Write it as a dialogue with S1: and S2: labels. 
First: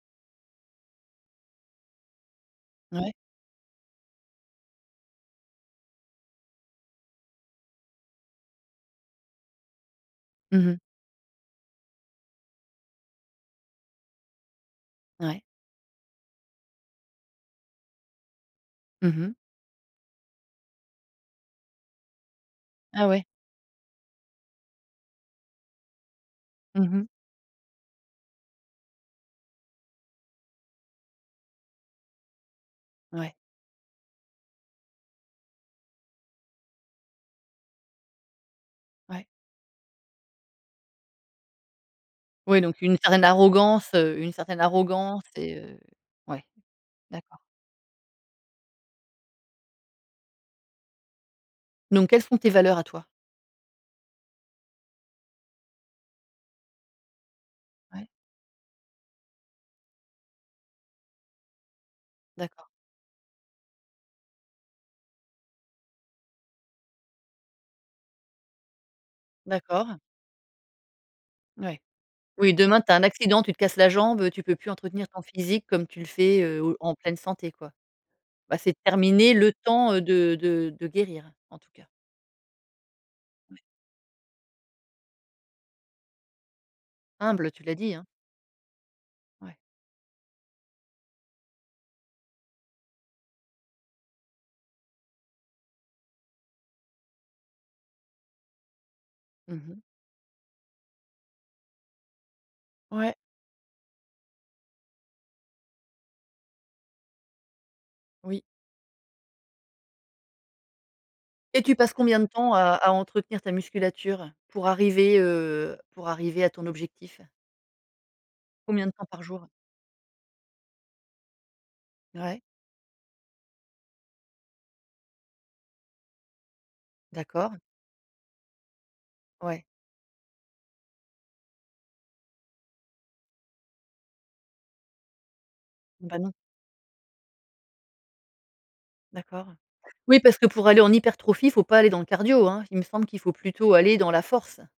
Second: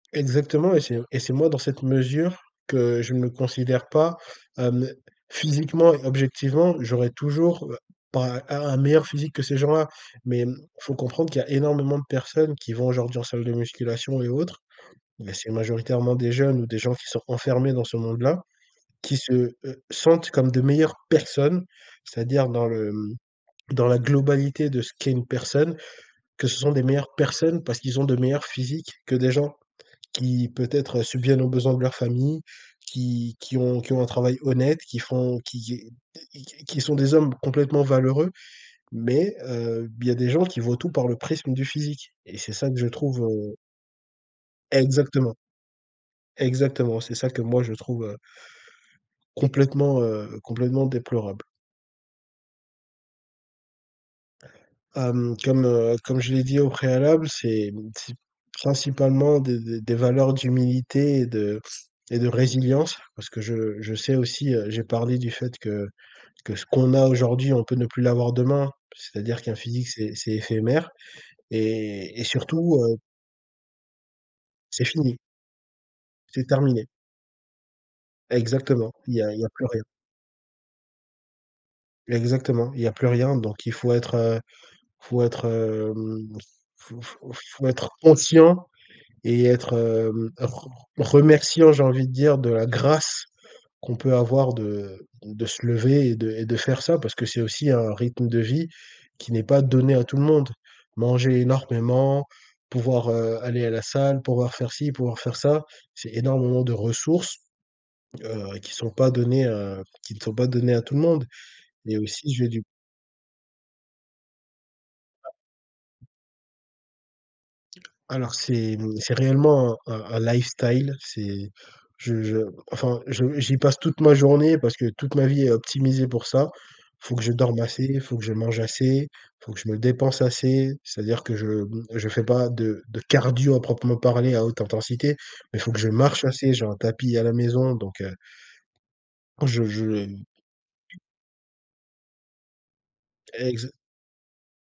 S1: Exactement, et c'est un et c'est moi dans cette mesure, que
S2: Ouais.
S1: je me considère pas, hem physiquement et objectivement, j'aurais toujours, heu, pas a un meilleur physique que ces gens-là. Mais, hem,
S2: Mmh mh.
S1: comprendre qu'il y a énormément de personnes, qui vont aujourd'hui en salle de musculation et autres. Mais,
S2: Ouais.
S1: c'est majoritairement des jeunes, ou des gens qui sont renfermés dans ce monde-là.
S2: Mmh
S1: Qui se,
S2: mh.
S1: heu, sentent comme de meilleures personnes, c'est-à-dire dans le,
S2: Ah
S1: hem,
S2: ouais?
S1: dans la globalité de ce qu'est une personne, que ce sont des
S2: Mmh mh.
S1: meilleures personnes parce qu'ils ont de meilleurs physiques que des gens qui, peut-être subviennent aux besoins de leur famille,
S2: Ouais.
S1: qui qui ont qui ont un travail honnête. Qui font qui est qui q q qui sont des hommes complètement valeureux.
S2: Ouais.
S1: Mais, heu, il y a des gens qui voient tout par le prisme du physique. Et c'est
S2: Oui,
S1: ça que
S2: donc,
S1: je
S2: une
S1: trouve,
S2: certaine
S1: heu
S2: arrogance, heu, une certaine arrogance
S1: Exactement.
S2: et heu. Ouais.
S1: Exactement, c'est ça
S2: D'accord.
S1: que moi je trouve, heu complètement, heu, complètement déplorable.
S2: Donc, quelles sont tes valeurs à toi?
S1: Hem, comme, heu, comme je l'ai dit au préalable, c'est hem
S2: Ouais.
S1: c'est principalement des des des valeurs d'humilité et de et de
S2: D'accord.
S1: résilience, parce que je, heu, je sais aussi, heu j'ai parlé du fait que que ce qu'on a aujourd'hui, on peut ne plus l'avoir demain. C'est-à-dire qu'un physique,
S2: D'accord.
S1: c'est c'est éphémère,
S2: Ouais.
S1: et et
S2: Oui,
S1: surtout,
S2: demain, tu
S1: heu
S2: as un accident, tu te casses la jambe, heu, tu peux plus
S1: C'est
S2: entretenir
S1: fini.
S2: ton physique comme tu le fais,
S1: C'est
S2: heu,
S1: terminé.
S2: en pleine santé, quoi. Bah, c'est
S1: Exactement, il y a
S2: terminé
S1: il y a
S2: le
S1: plus rien.
S2: temps, heu, de de de guérir, en tout cas.
S1: Exactement, il y a plus rien, donc il faut être, heu il faut être, hem faut faut
S2: Humble, tu
S1: faut
S2: l'as
S1: être
S2: dit, hein.
S1: conscient et
S2: Ouais.
S1: être, hem, re r remerciant, j'ai envie de dire, de la grâce qu'on peut avoir, de de se lever et de et de faire ça, parce que c'est aussi un rythme de vie qui n'est
S2: Mmh
S1: pas
S2: mh.
S1: donné à tout le monde. Manger énormément, pouvoir,
S2: Ouais.
S1: heu, aller à la salle, pouvoir faire ci, pouvoir faire ça, c'est énormément de ressources,
S2: Oui.
S1: heu, qui sont pas données, heu, qui ne sont pas données à tout le monde.
S2: Et, tu passes
S1: Et
S2: combien de
S1: aussi, j'ai
S2: temps, à
S1: du
S2: à entretenir ta musculature? Pour arriver, heu, pour arriver à ton objectif?
S1: Alors, c'est,
S2: Combien
S1: hem,
S2: de temps
S1: c'est
S2: par jour?
S1: réellement un un un lifestyle. C'est je je
S2: Ouais.
S1: enfin, je j'y passe toute ma journée, parce que toute ma vie est optimisée pour ça. Il faut que je
S2: D'accord.
S1: dorme assez, il faut que je mange assez, il faut que
S2: Ouais.
S1: je me dépense assez, c'est-à-dire que je m je fais pas de de cardio à proprement parler à haute intensité, mais il faut que je
S2: Bah,
S1: marche
S2: non!
S1: assez- j'ai un tapis à la maison- donc, heu
S2: D'accord.
S1: Je je
S2: Oui
S1: ai
S2: parce que pour aller en hypertrophie, faut pas aller dans le cardio, hein. Il me semble qu'il faut
S1: Exa
S2: plutôt aller dans la force.